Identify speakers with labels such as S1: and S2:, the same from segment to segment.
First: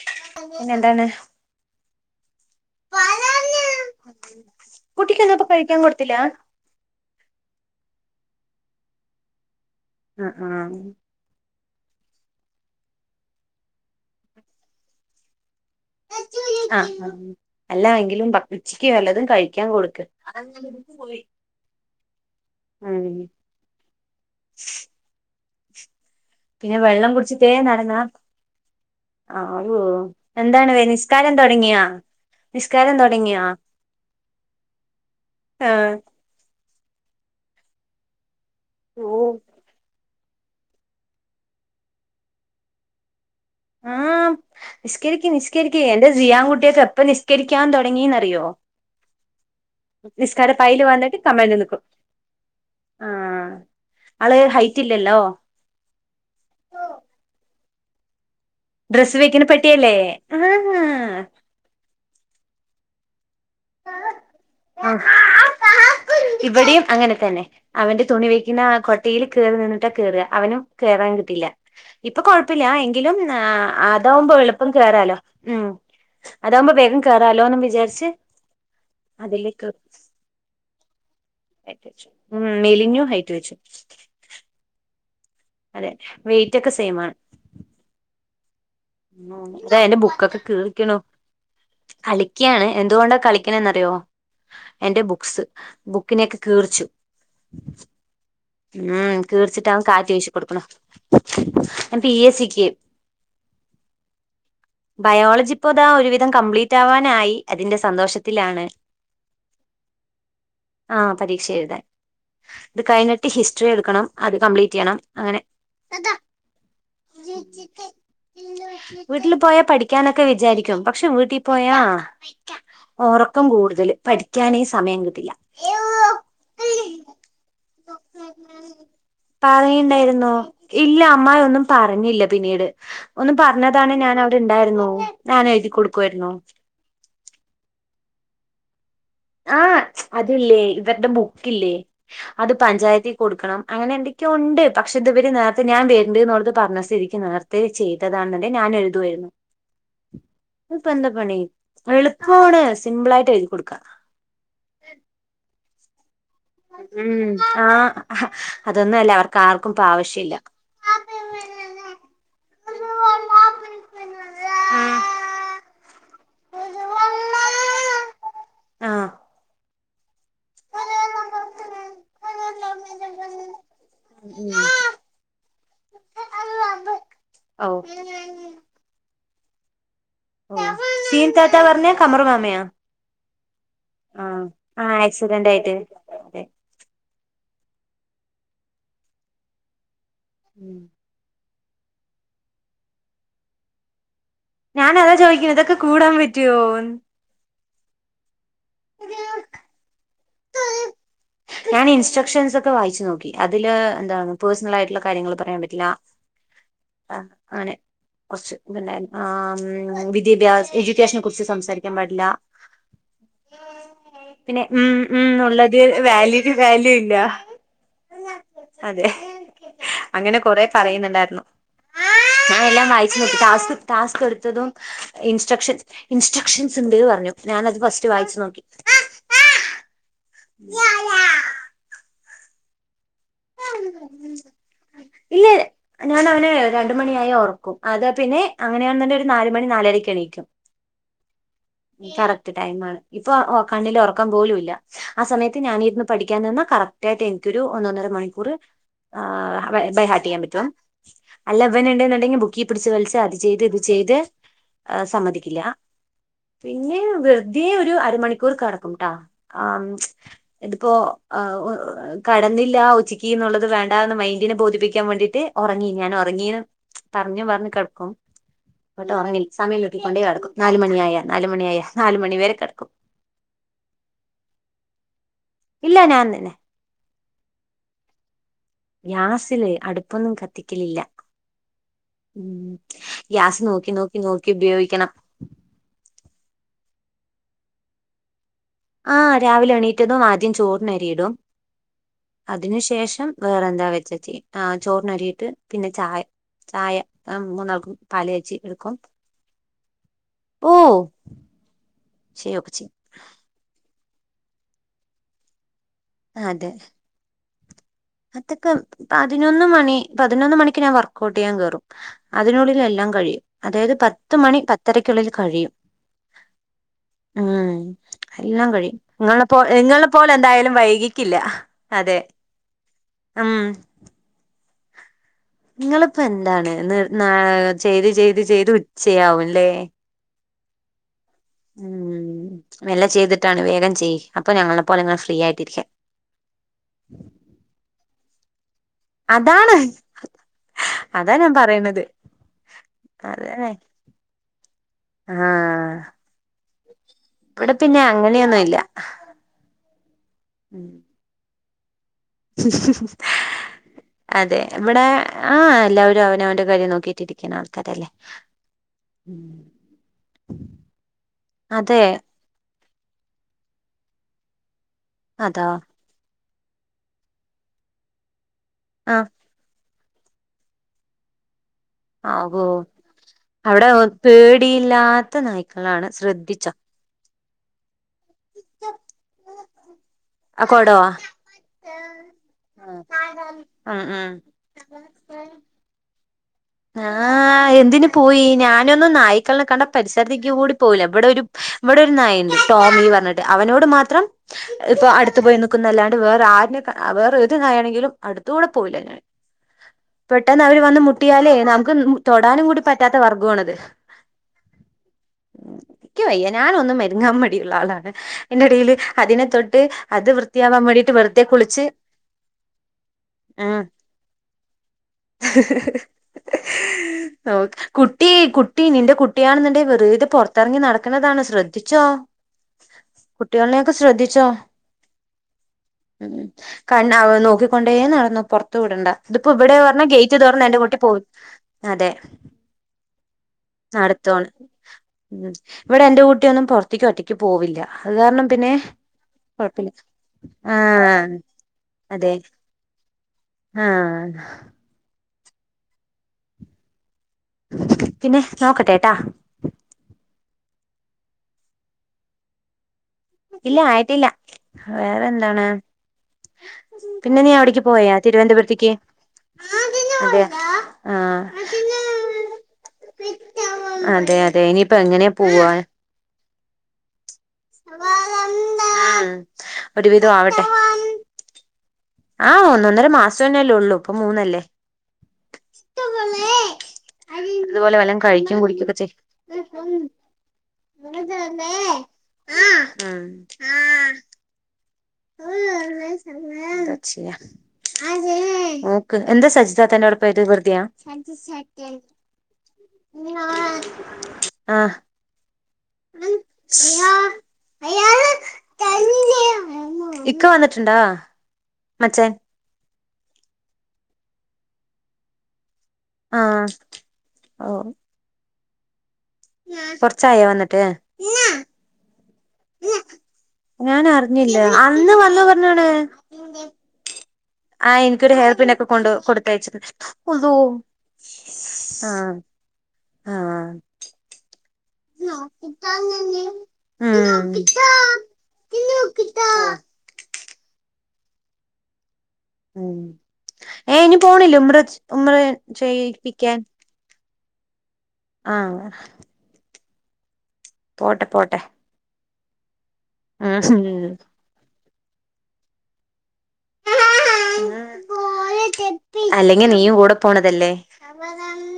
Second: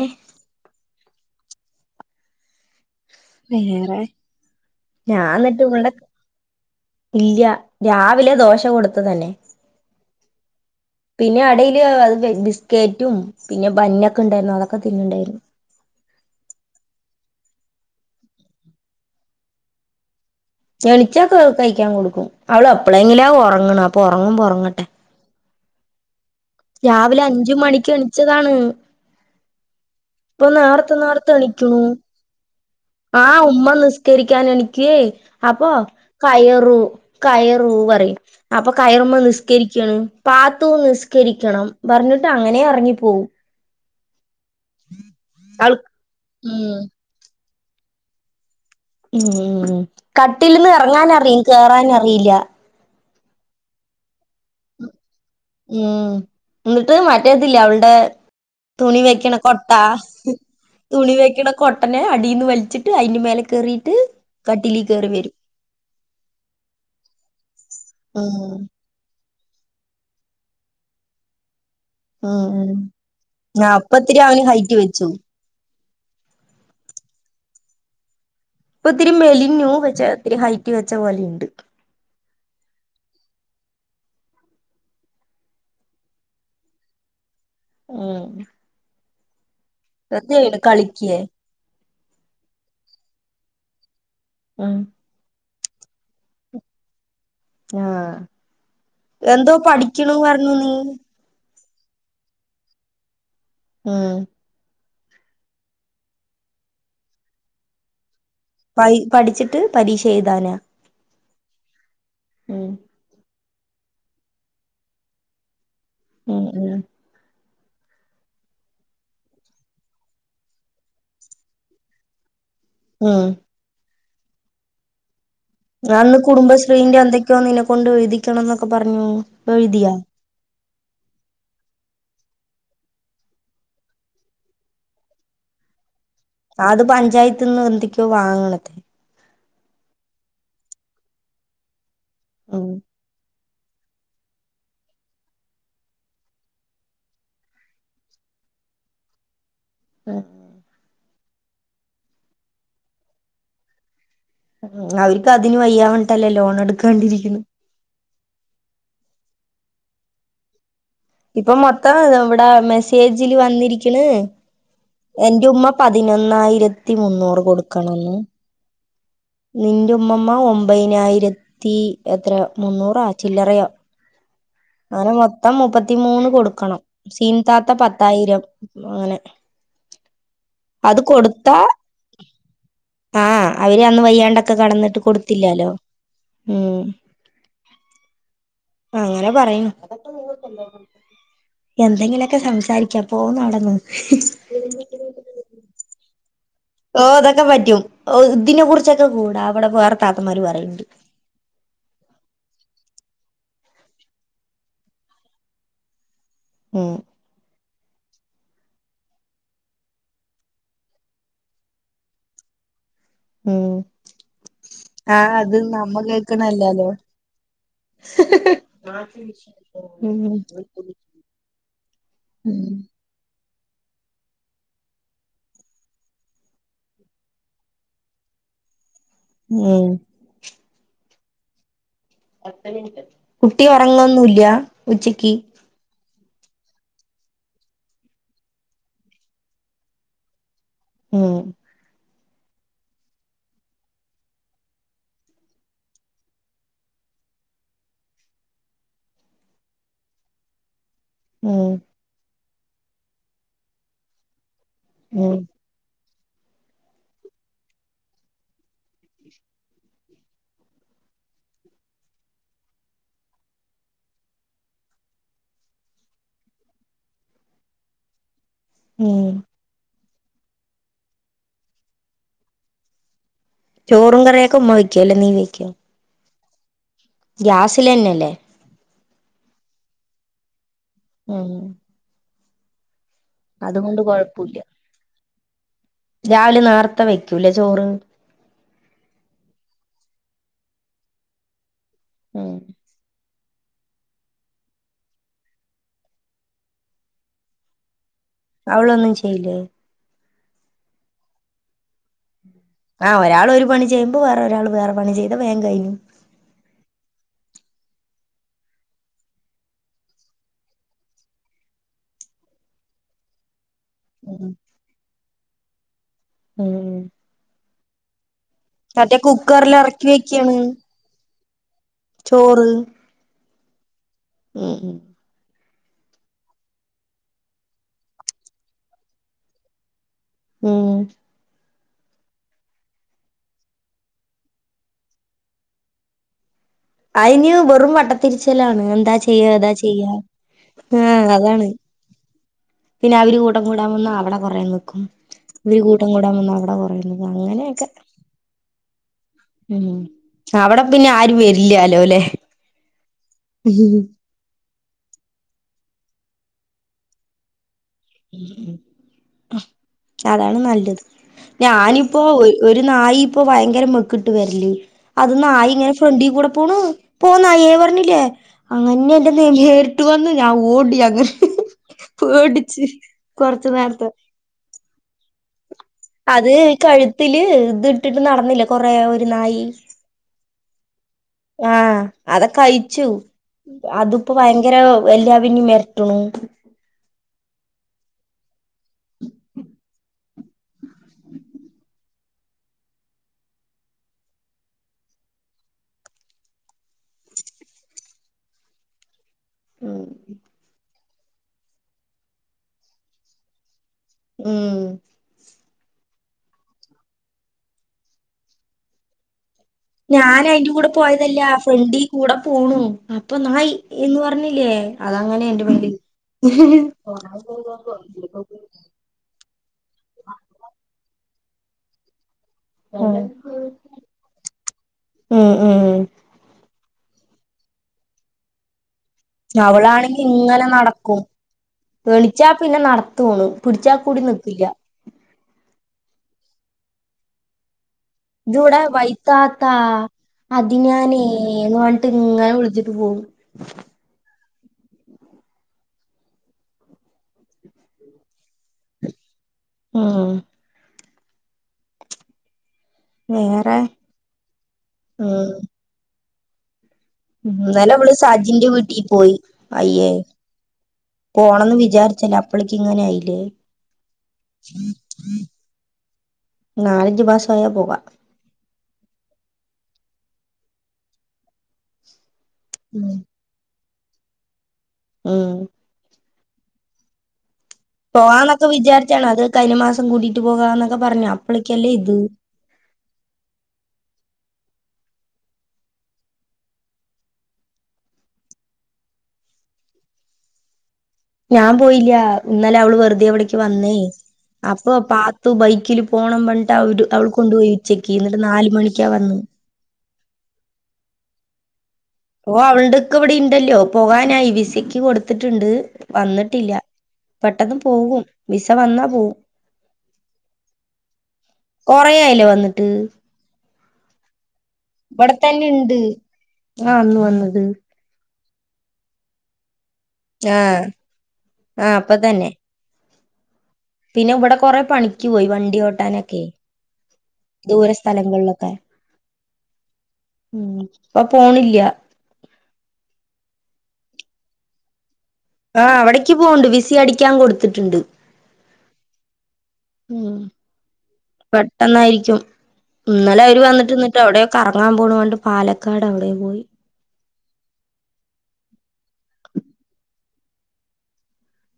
S1: ഏ
S2: പിന്നെന്താണ്
S1: വേറെ
S2: കുട്ടിക്കൊന്നും ഇപ്പൊ
S1: ഞാന്നട്ട്
S2: കഴിക്കാൻ
S1: വടെ
S2: കൊടുത്തില്ല ആ
S1: ഇല്ല്യ രാവിലെ ദോശ കൊടുത്തതന്നെ
S2: അ ആ
S1: പിന്നടീല് ബിസ്ക്കേറ്റും പിന്നെ ബന്നൊക്കണ്ടാര്ന്നു അതക്കെ തിന്ന്ണ്ടെര്ന്നു
S2: ആ അല്ലാ എങ്കിലും [unintelligible] ച്ചിക്ക് ല്ലതും കയ്ക്കാൻ കൊട്ക്ക്
S1: ഞ്ഞെളിച്ചൊക്കെ കയ്ക്കാകൊടുക്കും
S2: ഉം
S1: അവള്പ്പളെങ്ങിലാ ഒറങ്ങണ് പ്പൊ ഒറങ്ങുമ്പോറങ്ങട്ടെ
S2: പിന്നെ വെള്ളങ്കുടിച്ചട്ടെ
S1: അഞ്ച് മണിക്ക്
S2: നടന്നാ
S1: എണിച്ചതാണ്
S2: ആ
S1: ഇപ്പൊ
S2: എന്താണ് വെ
S1: നേർത്തെ നേർത്തെ എണിക്കണു
S2: നിസ്കാരതൊടങ്ങിയാ
S1: ആ ഉമ്മ നിസ്കരിക്കാണെനിക്കെയ് അപ്പൊ
S2: ആ
S1: കയറു കയറൂ പറീം അപ്പൊ
S2: ഓ
S1: കയറുമ്മ നിസ്കരിക്കാണ് പാത്തുന്നിസ്കരിക്കണം ബർഞ്ഞിട്ടങ്ങനെ എർങ്ങിപ്പോവും
S2: ആം
S1: അവൾ
S2: നിസ്കരിക്കിനിസ്കരിക്കി അന്റെ
S1: ഉം
S2: സിയാൻകുട്ട്യോക്കെ എപ്പനിസ്കരി ക്കാൻ തൊടങ്ങീന്നറിയോ
S1: ഉം ഉം കട്ടിലിന്ന്
S2: വന്നിട്ട്
S1: എറങ്ങാനറീം
S2: കമഴ്ന്ന് നിക്കും
S1: കേറാനറീല്ല
S2: ആ അള് ഹൈറ്റില്ലല്ലോ
S1: ഉം ന്നട്ട് മറ്റതില്ലേ വൾടെ തുണി
S2: ഡ്രസ്സ്
S1: വെക്കണ കൊട്ടാ
S2: പെട്ടിയല്ലേ ആ
S1: തുണി വെക്കണ കൊട്ടനെ അടീന്ന് വൽ ച്ചിട്ട് അയ്ന് മേലെ കേറീട്ട് കട്ടിലീ കേറി വരും
S2: ഇവിടേം അങ്ങനതന്നെ അവന്റ തുണി
S1: ഉം
S2: വെക്കണാ കൊട്ടീല് കേറി നിന്നിട്ടാ കേറ അവനും കേറാൻ കിട്ടില്ല ഇപ്പൊ കൊഴപ്പില്ലാ
S1: ഉം
S2: ങ്കിലും മ്മ്ഹ്
S1: ആ അപ്പ ഇത്തിരി അവന്
S2: അതാവുമ്പള്പ്പം
S1: ഹൈറ്റ് വെച്ചു
S2: കേറാലോ ഉം അതാവുമ്പോ വേഗം കേറാലോന്നും ബിചാര്ച്ച്
S1: പ്പത്തിരി മേലിഞ്ഞൂ പച്ചേ ത്തിരി ഹൈറ്റ് വെച്ചപോലി
S2: [unintelligible] ഉം മെലിഞ്ഞു ഹൈറ്റ് വച്ചു അതെ വെയ്റ്റൊക്കെ സെയ്‌മാണ്
S1: ഉം
S2: ന്തായാലും ബുക്കൊക്കെ
S1: ശ്രദ്ധയാണ്
S2: കീറിക്കുണു
S1: കളിക്കേ
S2: കളിക്കാണ് എന്തോണ്ടാ കളിക്കണെന്ന്റിയോ
S1: ഉം
S2: എന്റെ ബുക്സ് ബുക്കിനെക്കെ കീറിച്ചു
S1: ആഹ്
S2: ഉം
S1: എന്തോ
S2: കീറിച്ചിട്ടവൻ കാറ്റ്
S1: പഠിക്കണു
S2: വീശി
S1: പറഞ്ഞു
S2: കൊടുക്കുണു
S1: നീ
S2: ഞ പി എസിക്ക്
S1: ഉം
S2: ബയോളജിപ്പതാ ഒരുവിധം കംപ്ലീറ്റാവാനായി അതിന്റെ സന്തോഷ ത്തിലാണ്
S1: പ പഠിച്ചിട്ട് പരീക്ഷ എഴുതാനാ
S2: ആ പരീക്ഷേയ്താൻ
S1: ഉം
S2: ത് കഴ്ഞ്ഞിട്ട് ഹിസ്ട്രി എട്ക്കണം അത് കംപ്ലീറ്റിയ്യണം അങ്ങനെ
S1: ഉം ഉം
S2: വീട്ടില് പോയാ പഠിക്കാനൊക്കെ വിചാരിക്കും പക്ഷെ വീട്ടി പോയാ
S1: ഉം
S2: ഒറക്കം കൂടുതല് പഠിക്കാനേ സമയങ്കിട്ടില്ല
S1: [unintelligible] കുടുംബശ്രീന്റെന്തൊക്യോ നിന്നെക്കൊണ്ട് എഴുതിക്കണംന്നൊക്കെ പറഞ് എഴ്തിയ
S2: ഓ ഇല്ല അമ്മായൊന്നും പറ പിന്നീട് ഒന്ന് പറഞ്ഞതാണെ ഞാനവിടെണ്ടാര്ന്നു ഞാനെഴുതി കൊടു
S1: അത് പഞ്ചായത്തിന്നെന്തിക്കോ വാങ്ങണത്രെ
S2: ആ അതില്ല്യെ ഇവര്ടെ ബുക്കില്ലേ അത്
S1: ഉം
S2: പഞ്ചായത്തി കൊടുക്കണം അങ്ങനെ എന്തൊക്കെയ ഉണ്ട് പക്ഷെ അങ്ങനെന്തിക്കോണ്ട് പക്ഷെതുവര് നേർത്തെ ഞാ വേര്ണ്ട്ന്നോളട്ത് പറഞ്ഞ സ്ഥിതിക്ക് നേർത്തെ ചെയ്തതണെ ഞാനെഴുതുവായ്ര്ന്നു ത്പ്പെന്താ പണി എളുപ്പോവാണ് സിംമ്പളായിട്ടെഴ്തി കൊടുക്ക
S1: ഉം അവരിക്കതിന് വയ്യ
S2: ഉം ആ അതൊന്നുഅല്ല അവർക്കാർക്കുപ്പാവശ്യല്ല
S1: ഇപ്പൊ മൊത്തം ഇവിടെ എന്റയുമ്മ പതിനൊന്നായിരത്തി മുന്നൂറ് കൊടുക്കണംന്ന്
S2: ആഹ
S1: നിന്റെ ഉമ്മുമ്മ ഒമ്പതിനായിരത്തി എത്രയോ മുന്നൂറാ ചില്ലറയോ? അങ്ങനെ മൊത്തം മുപ്പത്തിമൂന്ന് കൊടുക്കണം
S2: ഓ
S1: സീൻത്താത്ത
S2: ഓ
S1: പത്തായിരം അങ്ങനെ
S2: ഒ
S1: അത്
S2: സീൻതാത്ത
S1: കൊടുത്താ
S2: പറഞ്ഞാ കമർമമായ
S1: ആഹ് അവര് അന്ന് വയ്യാണ്ടൊക്കെ കടന്നിട്ട്
S2: ആക്സിഡന്റ്
S1: കൊടുത്തില്ലാലോ
S2: ആയിട്ട് അതെ
S1: ഉം അങ്ങനെ പറയുന്നു.
S2: ഉം
S1: എന്തെങ്കിലൊക്കെ സംസാരിക്കാം പോ നടന്ന്
S2: ഞാൻഅതാ ചോദിക്കുന്നത് ഇതൊക്കെ കൂടാൻ പറ്റ
S1: ഓ ഇതൊക്കെ പറ്റും ഒ ഇതിനെ കുറിച്ചൊക്കെ കൂടാ അവിടെ വേറെ താത്തന്മാര് പറയണ്ട്.
S2: ഞാൻ ഇൻസ്ട്രക്ഷൻസ് ഒക്കെ വായിച്ചു നോക്കി അതില് എന്താണ് പേഴ്സണൽ ആയിട്ടുള്ള കാര്യങ്ങള് പറയാൻ പറ്റില്ല.
S1: ഉം
S2: ആ ആണ് കുറച്ച് പിന്നെ ആ വിദ്യാഭ്യാസഎഡ്യൂക്കേഷനെ കുറിച്ച് സംസാരിക്കാൻ പാടില്ല.
S1: ഉം
S2: പിന്നെ ഉം ഉം
S1: ആഹ് അത്
S2: ഉള്ളത്
S1: നമ്മ
S2: വാല്യൂ
S1: കേൾക്കണല്ലാലോ
S2: വാല്യൂ ഇല്ല അതെ
S1: ഉം
S2: അങ്ങനെ കൊറെ പറയുന്നുണ്ടായിരുന്നു. ഞാൻ എല്ലാം വായിച്ച് നോ ടാസ്ക് ടാസ്ക് എടുത്തതും ഇൻസ്ട്രക്ഷൻ ഇൻസ്ട്രക്ഷൻസ് ഉണ്ട് പറഞ്ഞു ഞാനത് ഫസ്റ്റ് വായിച്ച്. നോക്കി.
S1: ഉം
S2: എ എ
S1: പത്ത് മിനുട്ട് കുട്ടി ഉറങ്ങൊന്നുംഇല്ലാ ഉച്ചക്ക്
S2: ഇല്ല ഞാൻ അവനെ രണ്ട് മണിയായാൽ ഉറക്കും അത് പിന്നെ അങ്ങനെയാണന്ന് ഒരു നാല് മണി നാലരക്ക് എണീക്കും
S1: ഉം.
S2: കറക്റ്റ് ടൈമാണ് ഇപ്പൊ ഒ കണ്ണിൽ ഉറക്കം പോലുംല്ല ആ സമയത്ത് ഞാനിരുന്ന് പഠിക്കാൻ നിന്നാൽ കറക്റ്റ് ക്ക്റ്റാട്ട് എനിക്ക് ഒരു ഒന്ന് ഒന്നര മണി കൂർ ബൈഹാർട്ട് ചെയ്യാൻ പറ്റും അല്ല
S1: ഉം
S2: ഇവൻ ഉണ്ടെന്നുണ്ടെങ്കിൽ ബു ക്കിൽ പിടിച്ചു വലിച്ച് അത് ചെയ്ത് ഇത് ചെയ്ത്
S1: ഉം
S2: സമ്മതിക്കില്ല. പിന്നെ വെറുതെ ഒരു അരമണിക്കൂർ കടക്കുംട്ടാ ആ ഇതിപ്പോ ആ ഒ കെടന്നില്ല ഉച്ച ക്ക് എന്നുള്ളത് വേണ്ടുന്ന മൈന്ഡിനെ ബോധിപ്പിക്കാൻ വേണ്ടിട്ട് ഉറങ്ങി ഞാൻ ഉറങ്ങീന്ന് പറഞ്ഞു പറഞ്ഞു കിടക്കും. ഇട്ട്
S1: ഉം
S2: ഉറങ്ങിൽ സമയം ഉള്ളോൽക് പട്ടേ കിടക്കും നാല് മണി ആായ നാലുമണി ആയാ നാലുമണി വരെ കിടക്കും.
S1: ചോറും കറിയൊക്കെ ഉമ്മ വയ്ക്കുവല്ലേ നീ നീ
S2: ഇല്ല ഞാൻ തന്നെ.
S1: ഗ്യാസില് തന്നെല്ലേ?
S2: ഗ്യാസില് അടുപ്പൊന്നും കത്തിക്കലില്ല
S1: ഉം
S2: ഉം ഗ്യാസ് നോക്കി
S1: അതുകൊണ്ട്
S2: നോക്കി നോക്കി
S1: കൊഴപ്പുല്ല
S2: ഉപയോഗിക്കണം.
S1: രാവിലെ നോർത്ത വയ്ക്കൂലേ ചോറ്.
S2: ആ രാവിലെ എണീറ്റതും ആദ്യം ചോറിൻ അറിയിടും
S1: ഉം
S2: അതിനു ശേഷം വേറെ എന്താ വെച്ചച്ച് ആ ചോറിൻ അ രിട്ട് പിന്നെ ചായ ചായ മൂന്നാൾക്കും പാല് കാച്ചി എടുക്കും
S1: അവളൊന്നും ചെയ്യില്ലേ?
S2: ഓ ചെയ്യൊക്കെ ചെയ്യും
S1: ആഹ ഒരാൾ ഒരു പണി ചെയ്യുമ്പോ വേറെ ഒരാൾ വേറെ പണി ചെയ്താ വേം കഴിഞ്ഞു.
S2: അതെ അതൊക്കെ പതിനൊന്ന് മണി പതിനൊന്ന് മണിക്ക് ഞാൻ വർക്ക്ഔട്ട് ചെയ്യാൻ കേറും അതിനുള്ളിൽ എല്ലാം കയും അതായത് പത്ത്
S1: ഉം
S2: മണി പത്തരക്കുള്ളിൽ കഴിയും.
S1: ഉം
S2: ഉം എല്ലാം കഴിയും
S1: മറ്റേ
S2: നിങ്ങളെപ്പോ
S1: കുക്കറിൽ ഇറക്കി
S2: നിങ്ങളെ പോലെ
S1: വെക്കാണ്
S2: എന്തായാലും വൈകിക്കില്ല അതെ
S1: ചോറ്
S2: ഉം
S1: ഉം ഉം
S2: നിങ്ങളിപ്പോ എന്താണ് ന്ന് ന്ന് ചെയ്ത് ചെയ്ത് ചെയ്ത് ഉച്ചയാവുംല്ലേ
S1: ഉം
S2: ഉം വല്ല ചെയ്തിട്ടാണ് വേഗം ചെയ്യ് അപ്പൊ ഞങ്ങളെപ്പോലെ ഇങ്ങെനെ ഫ്രീ ആയിട്ടിരിക്ക
S1: അഴിന് വെറും വട്ടത്തിരിച്ചിലാണ് എന്താ ചെയ്യാ എതാ
S2: അതാണ്
S1: ചെയ്യാ ആഹ
S2: അതാ ഞാൻ
S1: അതാണ്
S2: പറയണത്
S1: പിന്നെ അവര് കൂട്ടം
S2: അതന്നെ
S1: കൂടാൻ വന്ന അവടെ കൊറേ നിക്കും ഇവര്
S2: ആഹ്
S1: കൂട്ടം കൂടാൻ വന്ന അവിടെ കൊറേ
S2: ഇവിടെ
S1: അങ്ങനെയൊക്കെ
S2: പിന്നെ അങ്ങനെയൊന്നുല്ല
S1: അവിടെ പിന്നെ ആരും വര ഇല്ല്യലൊ ലെ
S2: അതെ ഇവിടെ ആ എല്ലാവരും അവനവന്റെ കാര്യം നോക്കിയിട്ടിരിക്കണാണ് തല്ലേ [unintelligible]
S1: അതാണ് നല്ലത് ഞാനിപ്പോ ഒരു നായി ഇപ്പോ ഭയങ്കര മെക്കട്ട് വരല് അത്
S2: അതാ
S1: നായി ഇങ്ങനെ ഫ്രണ്ടി ക്കൂടെ ണ് പോ നായിയെ പറഞ്ഞില്ലേ
S2: ആഹ്
S1: അങ്ങനെന്റെ വിട്ട് വന്ന് ഞാൻ ഓടി അങ്ങനെ
S2: ആവോ
S1: പേടിച്ച് കൊറച്ചു
S2: അവിടെ
S1: നേരത്തെ
S2: പേടിയില്ലാത്ത നായി
S1: അത് കഴുത്തില് ഇത് ഇട്ടിട്ട് നടന്നില്ലേ കൊറെ ഒരു നായി
S2: ആ കൊടൊ
S1: അതൊക്കഴിച്ചു അതിപ്പോ
S2: ഉം
S1: ഭയങ്കര വല്യ പിന്ന വരട്ടണു
S2: ആ എന്തിന് ത്തേ കൂടി പോവുല്ല ഇവിടെ ഒരു ഇവിടെ ഒരു നാഴിണ്ട് ടോമി പറഞ്ഞിട്ട് അവനോട് മാത്രം ഇപ്പൊ അടുത്ത പോയിനിക്കുന്നല്ലാണ്ട് വേറെ ആ വേറെ ഒരു നായി ആണെങ്കിലും അടുത്തുകൂടെ പോവില്ല ഞാൻ
S1: ഉം
S2: പെട്ടെന്ന് അവര് വന്ന് മുട്ടിയാലേ നമുക്ക് തൊടാനും കൂടി പറ്റാത്ത വർഗം ആണത്
S1: ഉം
S2: ഇക്ക് വയ്യ ഞാൻ ഒന്നും മെരുങ്ങാൻ മടിയുള്ള ആളാണ് അയിന്റെ ഇടയില് അതിനെ തൊട്ട
S1: ഞാൻ അയിന്റെ കൂടെ പോയതല്ല ഫ്രണ്ടി കൂടെ പോണു അപ്പൊ
S2: ഉം
S1: നാഴിഎന്ന് പറഞ്ഞില്ലേ അതങ്ങനെ എന്റെ മേല്
S2: ഓ കുട്ടി കുട്ടി നിന്റെ കുട്ടിയണെന്ന വെറു ഇത് പൊറത്തിറങ്ങി നടക്ക താണ് ശ്രദ്ധിച്ചോ
S1: ഉം
S2: കുട്ടികളിനെ ഒക്കെ ശ്രദ്ധിച്ചോ
S1: ഉം ഉം
S2: കണ് നോക്കിക്കൊണ്ടേ നടന്നൊ. പുറത്തു വിടണ്ട ഇതിപ്പോ ഇവിടെ പറഞ്ഞ
S1: അവളാണെങ്കി
S2: ഗേറ്റ്
S1: ഇങ്ങനെ
S2: തുറന്ന എന്റെ കുട്ടി പോ
S1: നടക്കും
S2: അതെ
S1: എണിച്ചാ പിന്നെ നടത്തോണ് പിടിച്ചാ കൂടി
S2: നടത്താണ്
S1: നിക്കില്ല
S2: ഉം ഇവിടെ എന്റെ കൂട്ടി ഒന്നും പൊറത്തേക്ക്. ഒറ്റക്ക് പോവില്ല അത് കാരണം പിന്നെ
S1: ഇതിവിടെ വൈത്താത്താ
S2: കൊഴപ്പില്ല
S1: അത് ഞാനേ
S2: ആഹ
S1: എന്ന് പറഞ്ഞിട്ട്
S2: അതെ
S1: ഇങ്ങനെ വിളിച്ചിട്ട് പോകും
S2: ആഹ പിന്നെ നോക്കട്ടേ ട്ടാ
S1: ഉം
S2: ഇല്ല
S1: വേറെ
S2: ആയിട്ടില്ല വേറെ എന്താണ് പിന്നെ
S1: ഉ
S2: നീ അവിടേക്ക്
S1: ഇന്നലെ അവള്
S2: പോയാ
S1: സജിന്റെ
S2: തിരുവനന്തപുരത്തേക്ക്
S1: വീട്ടിൽ പോയി അയ്യേ
S2: അതെ ആഹ്
S1: പോണന്ന് വിചാരിച്ചല്ല അപ്പളേക്ക് ഇങ്ങനെയില്ലേ
S2: അതെ അതെ ഇനിയിപ്പോ എങ്ങനെയ പോവാൻ
S1: നാലഞ്ചു മാസായ പോ..
S2: ഒരുവിധം ആവട്ടെ ആഹ് ഒന്നൊന്നര മാസം തന്നെയല്ലേ ഉള്ളൂ ഇപ്പൊ മൂന്നല്ലേ
S1: ഉം
S2: അതുപോലെ വല്ലോം കഴിക്കും
S1: പോവാന്നൊക്കെ
S2: കുടിക്കൊക്കെ ചെയ്
S1: വിചാരിച്ചാണ് അത് കഴിഞ്ഞ മാസം കൂടിട്ട് പോകാന്നൊക്കെ പറഞ്ഞു അപ്പോഴേക്കല്ലേ ഇത്
S2: ആ ആ ഓ അക്ഷിയ [unintelligible] ഓ എന്താ സജിത താത്തന്റെ അവിടെ പോയത് വെറുതിയാ
S1: ഞാൻ പോയില്ല ഇന്നലെ അവള് വെറുതെ ഇവിടേക്ക് വന്നേ
S2: ആഹ്
S1: അപ്പൊ പാത്തു ബൈ ക്കില് പോണം വണ്ടിട്ട് അവര് അവൾ കൊണ്ടു പോയി ഉച്ചക്ക് എന്നിട്ട് നാല്. മണിക്കാ വന്നെ
S2: ഇക്ക വന്നിട്ടുണ്ടോ
S1: ഓ അവൾടെ ഇക്ക ഇവിടെ ഇണ്ടല്ലോ പോവാനായി വി സക്ക് കൊടുത്തിട്ടുണ്ട്
S2: ആഹ്
S1: വന്നിട്ടില്ല
S2: ഓ
S1: പെട്ടെന്ന് പോകും വിസ വന്നാ പോവും
S2: കൊറച്ചായോ വന്നിട്ട്
S1: കൊറേ ആയില്ലേ വന്നിട്ട്
S2: ഞാൻ അറിഞ്ഞില്ല അന്ന്
S1: ഇവിടെ
S2: വന്നു
S1: തന്നെ
S2: പർഞ്ഞ്ക്ണ്
S1: ഇണ്ട് ആ അന്ന് വന്നത്
S2: ആ ഇൻക്കൊരു ഹേയർപിന്ന് ഒക്കെ കൊണ്ട് കൊടുത്തയച്ചിട്ട്ണ്ട്
S1: ആ
S2: ഉള്ളോഹ്
S1: ആ അപ്പൊ
S2: ആഹ്
S1: തന്നെ
S2: ആഹ്
S1: പിന്നെ ഇവിടെ കൊറെ പണിക്ക് പോയി വണ്ടി ഒട്ടാനൊക്കെ
S2: ഉം
S1: ദൂര സ്ഥലങ്ങളിലൊക്കെ ഉം ഇപ്പൊ പോണില്ലാ
S2: ഉം ഏ ഇനി പോണില്ല [unintelligible]
S1: ആ അവിടെക്ക് യ് പോണുണ്ട് വിസി അടിക്കാൻ കൊടുത്തിട്ടുണ്ട്
S2: അങ്ങനെ
S1: ഹ്മ്മ് പെട്ടെന്നായിരിക്കും ഇന്നലെ അവര്
S2: ഉം
S1: വന്നിട്ട്ന്നിട്ട് അവിടെ കറങ്ങാൻ പോണണ്ട് പാലക്കാട് അവിടെ പോയി
S2: അല്ലെങ്കിൽ നീയും കൂടെ പോണതല്ലേ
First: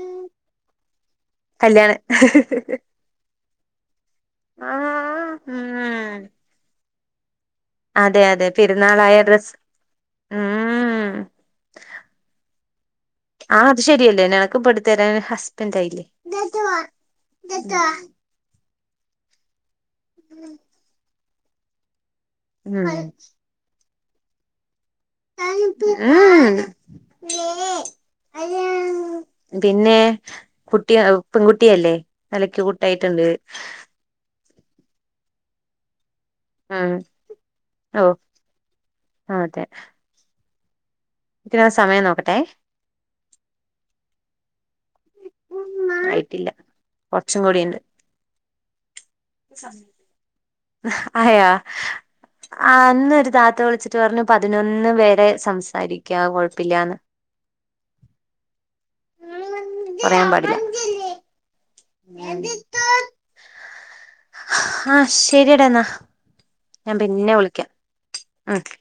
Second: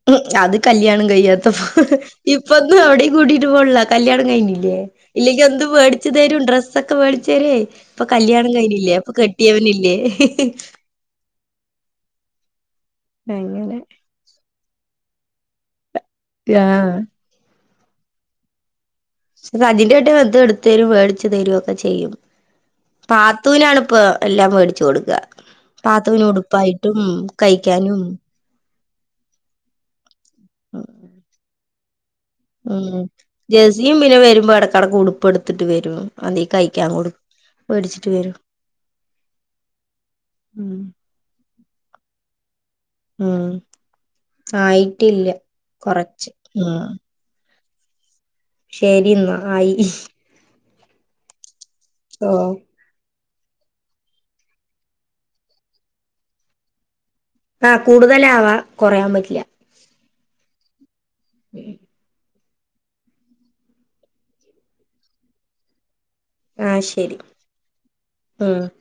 S1: ഉം അത് കല്യാണം കഴ്യാത്തൊപ്പൊ
S2: കല്യാണം
S1: ഇപ്പൊന്നും എവിടെയും കൂട്ടീട്ട് പോണില്ല കല്യാണം കഴിഞ്ഞില്ലേ ഇല്ലെങ്കി എന്തുംമേടിച്ചുതരും ഡ്രസ്സൊക്കെേമേടി ചെരി ഇപ്പൊ
S2: അതെ അതെ
S1: കല്യാണം കഴിഞ്ഞില്ലേ അപ്പൊ
S2: പെരുന്നാളായ ഡ്രസ്സ്
S1: കെട്ടിയോനില്ലേ ഹ്ഹ്ഹ്
S2: ഉം [inaudible] ആ
S1: അങ്ങനെ
S2: അത് ശരിയല്ലേ [unintelligible] [unintelligible] ഹസ്ബൻഡ് ആയില്ലേ
S1: ആഹ്
S2: ഉം
S1: [unintelligible] എന്ത് എടുത്ത്തരും വേടിച്ചു തരും ഒക്കെ ചെയ്യും പാത്തൂനാണ് ഇപ്പോ എല്ലാം മേടിച്ച് കൊടുക്കും പാത്തുവിന് ഉടുപ്പായിട്ടും കഴിക്കാനും
S2: പിന്നെ കുട്ടിയോ പെൺകുട്ടിയല്ലേ നല്ല
S1: ഉം
S2: ക്യൂട്ടായിട്ടുണ്ട്
S1: ജേഴ്സിയും പിന്നെ വരുമ്പോ എടക്കടക്ക് ഉടുപ്പ് എടുത്തിട്ട് വരും അതീ കഴിക്കാൻ
S2: ഉം
S1: കൊടുക്കും
S2: ഓ
S1: മേടിച്ചിട്ട് വരും
S2: അതെ
S1: ഉം
S2: [unintelligible] സമയം നോക്കട്ടെ
S1: ഉം ആയിട്ടില്ല കൊറച്ച്
S2: ആയിട്ടില്ല
S1: ഉം
S2: കുറച്ചും കൂടിയുണ്ട്
S1: ശരിന്നാ ആയി ഇഹ്
S2: അയാ- [inaudible] [unintelligible] താത്ത വിളിച്ചിട്ട് പറഞ്ഞ് പതിനൊന്ന് വരെ സംസാരിക്യാ കൊഴപ്പില്ലാന്ന്
S1: ആ കൂടുതലാവാ കൊറയാൻ പറ്റില്ല
S2: പറയാൻ പാടില്ല [unintelligible] ആ ശരിടാ എന്നാ
S1: ആ
S2: ഞാൻ
S1: ശരി
S2: പിന്നെ വിളിക്കാം
S1: ഉം
S2: ഹ്മ്മ്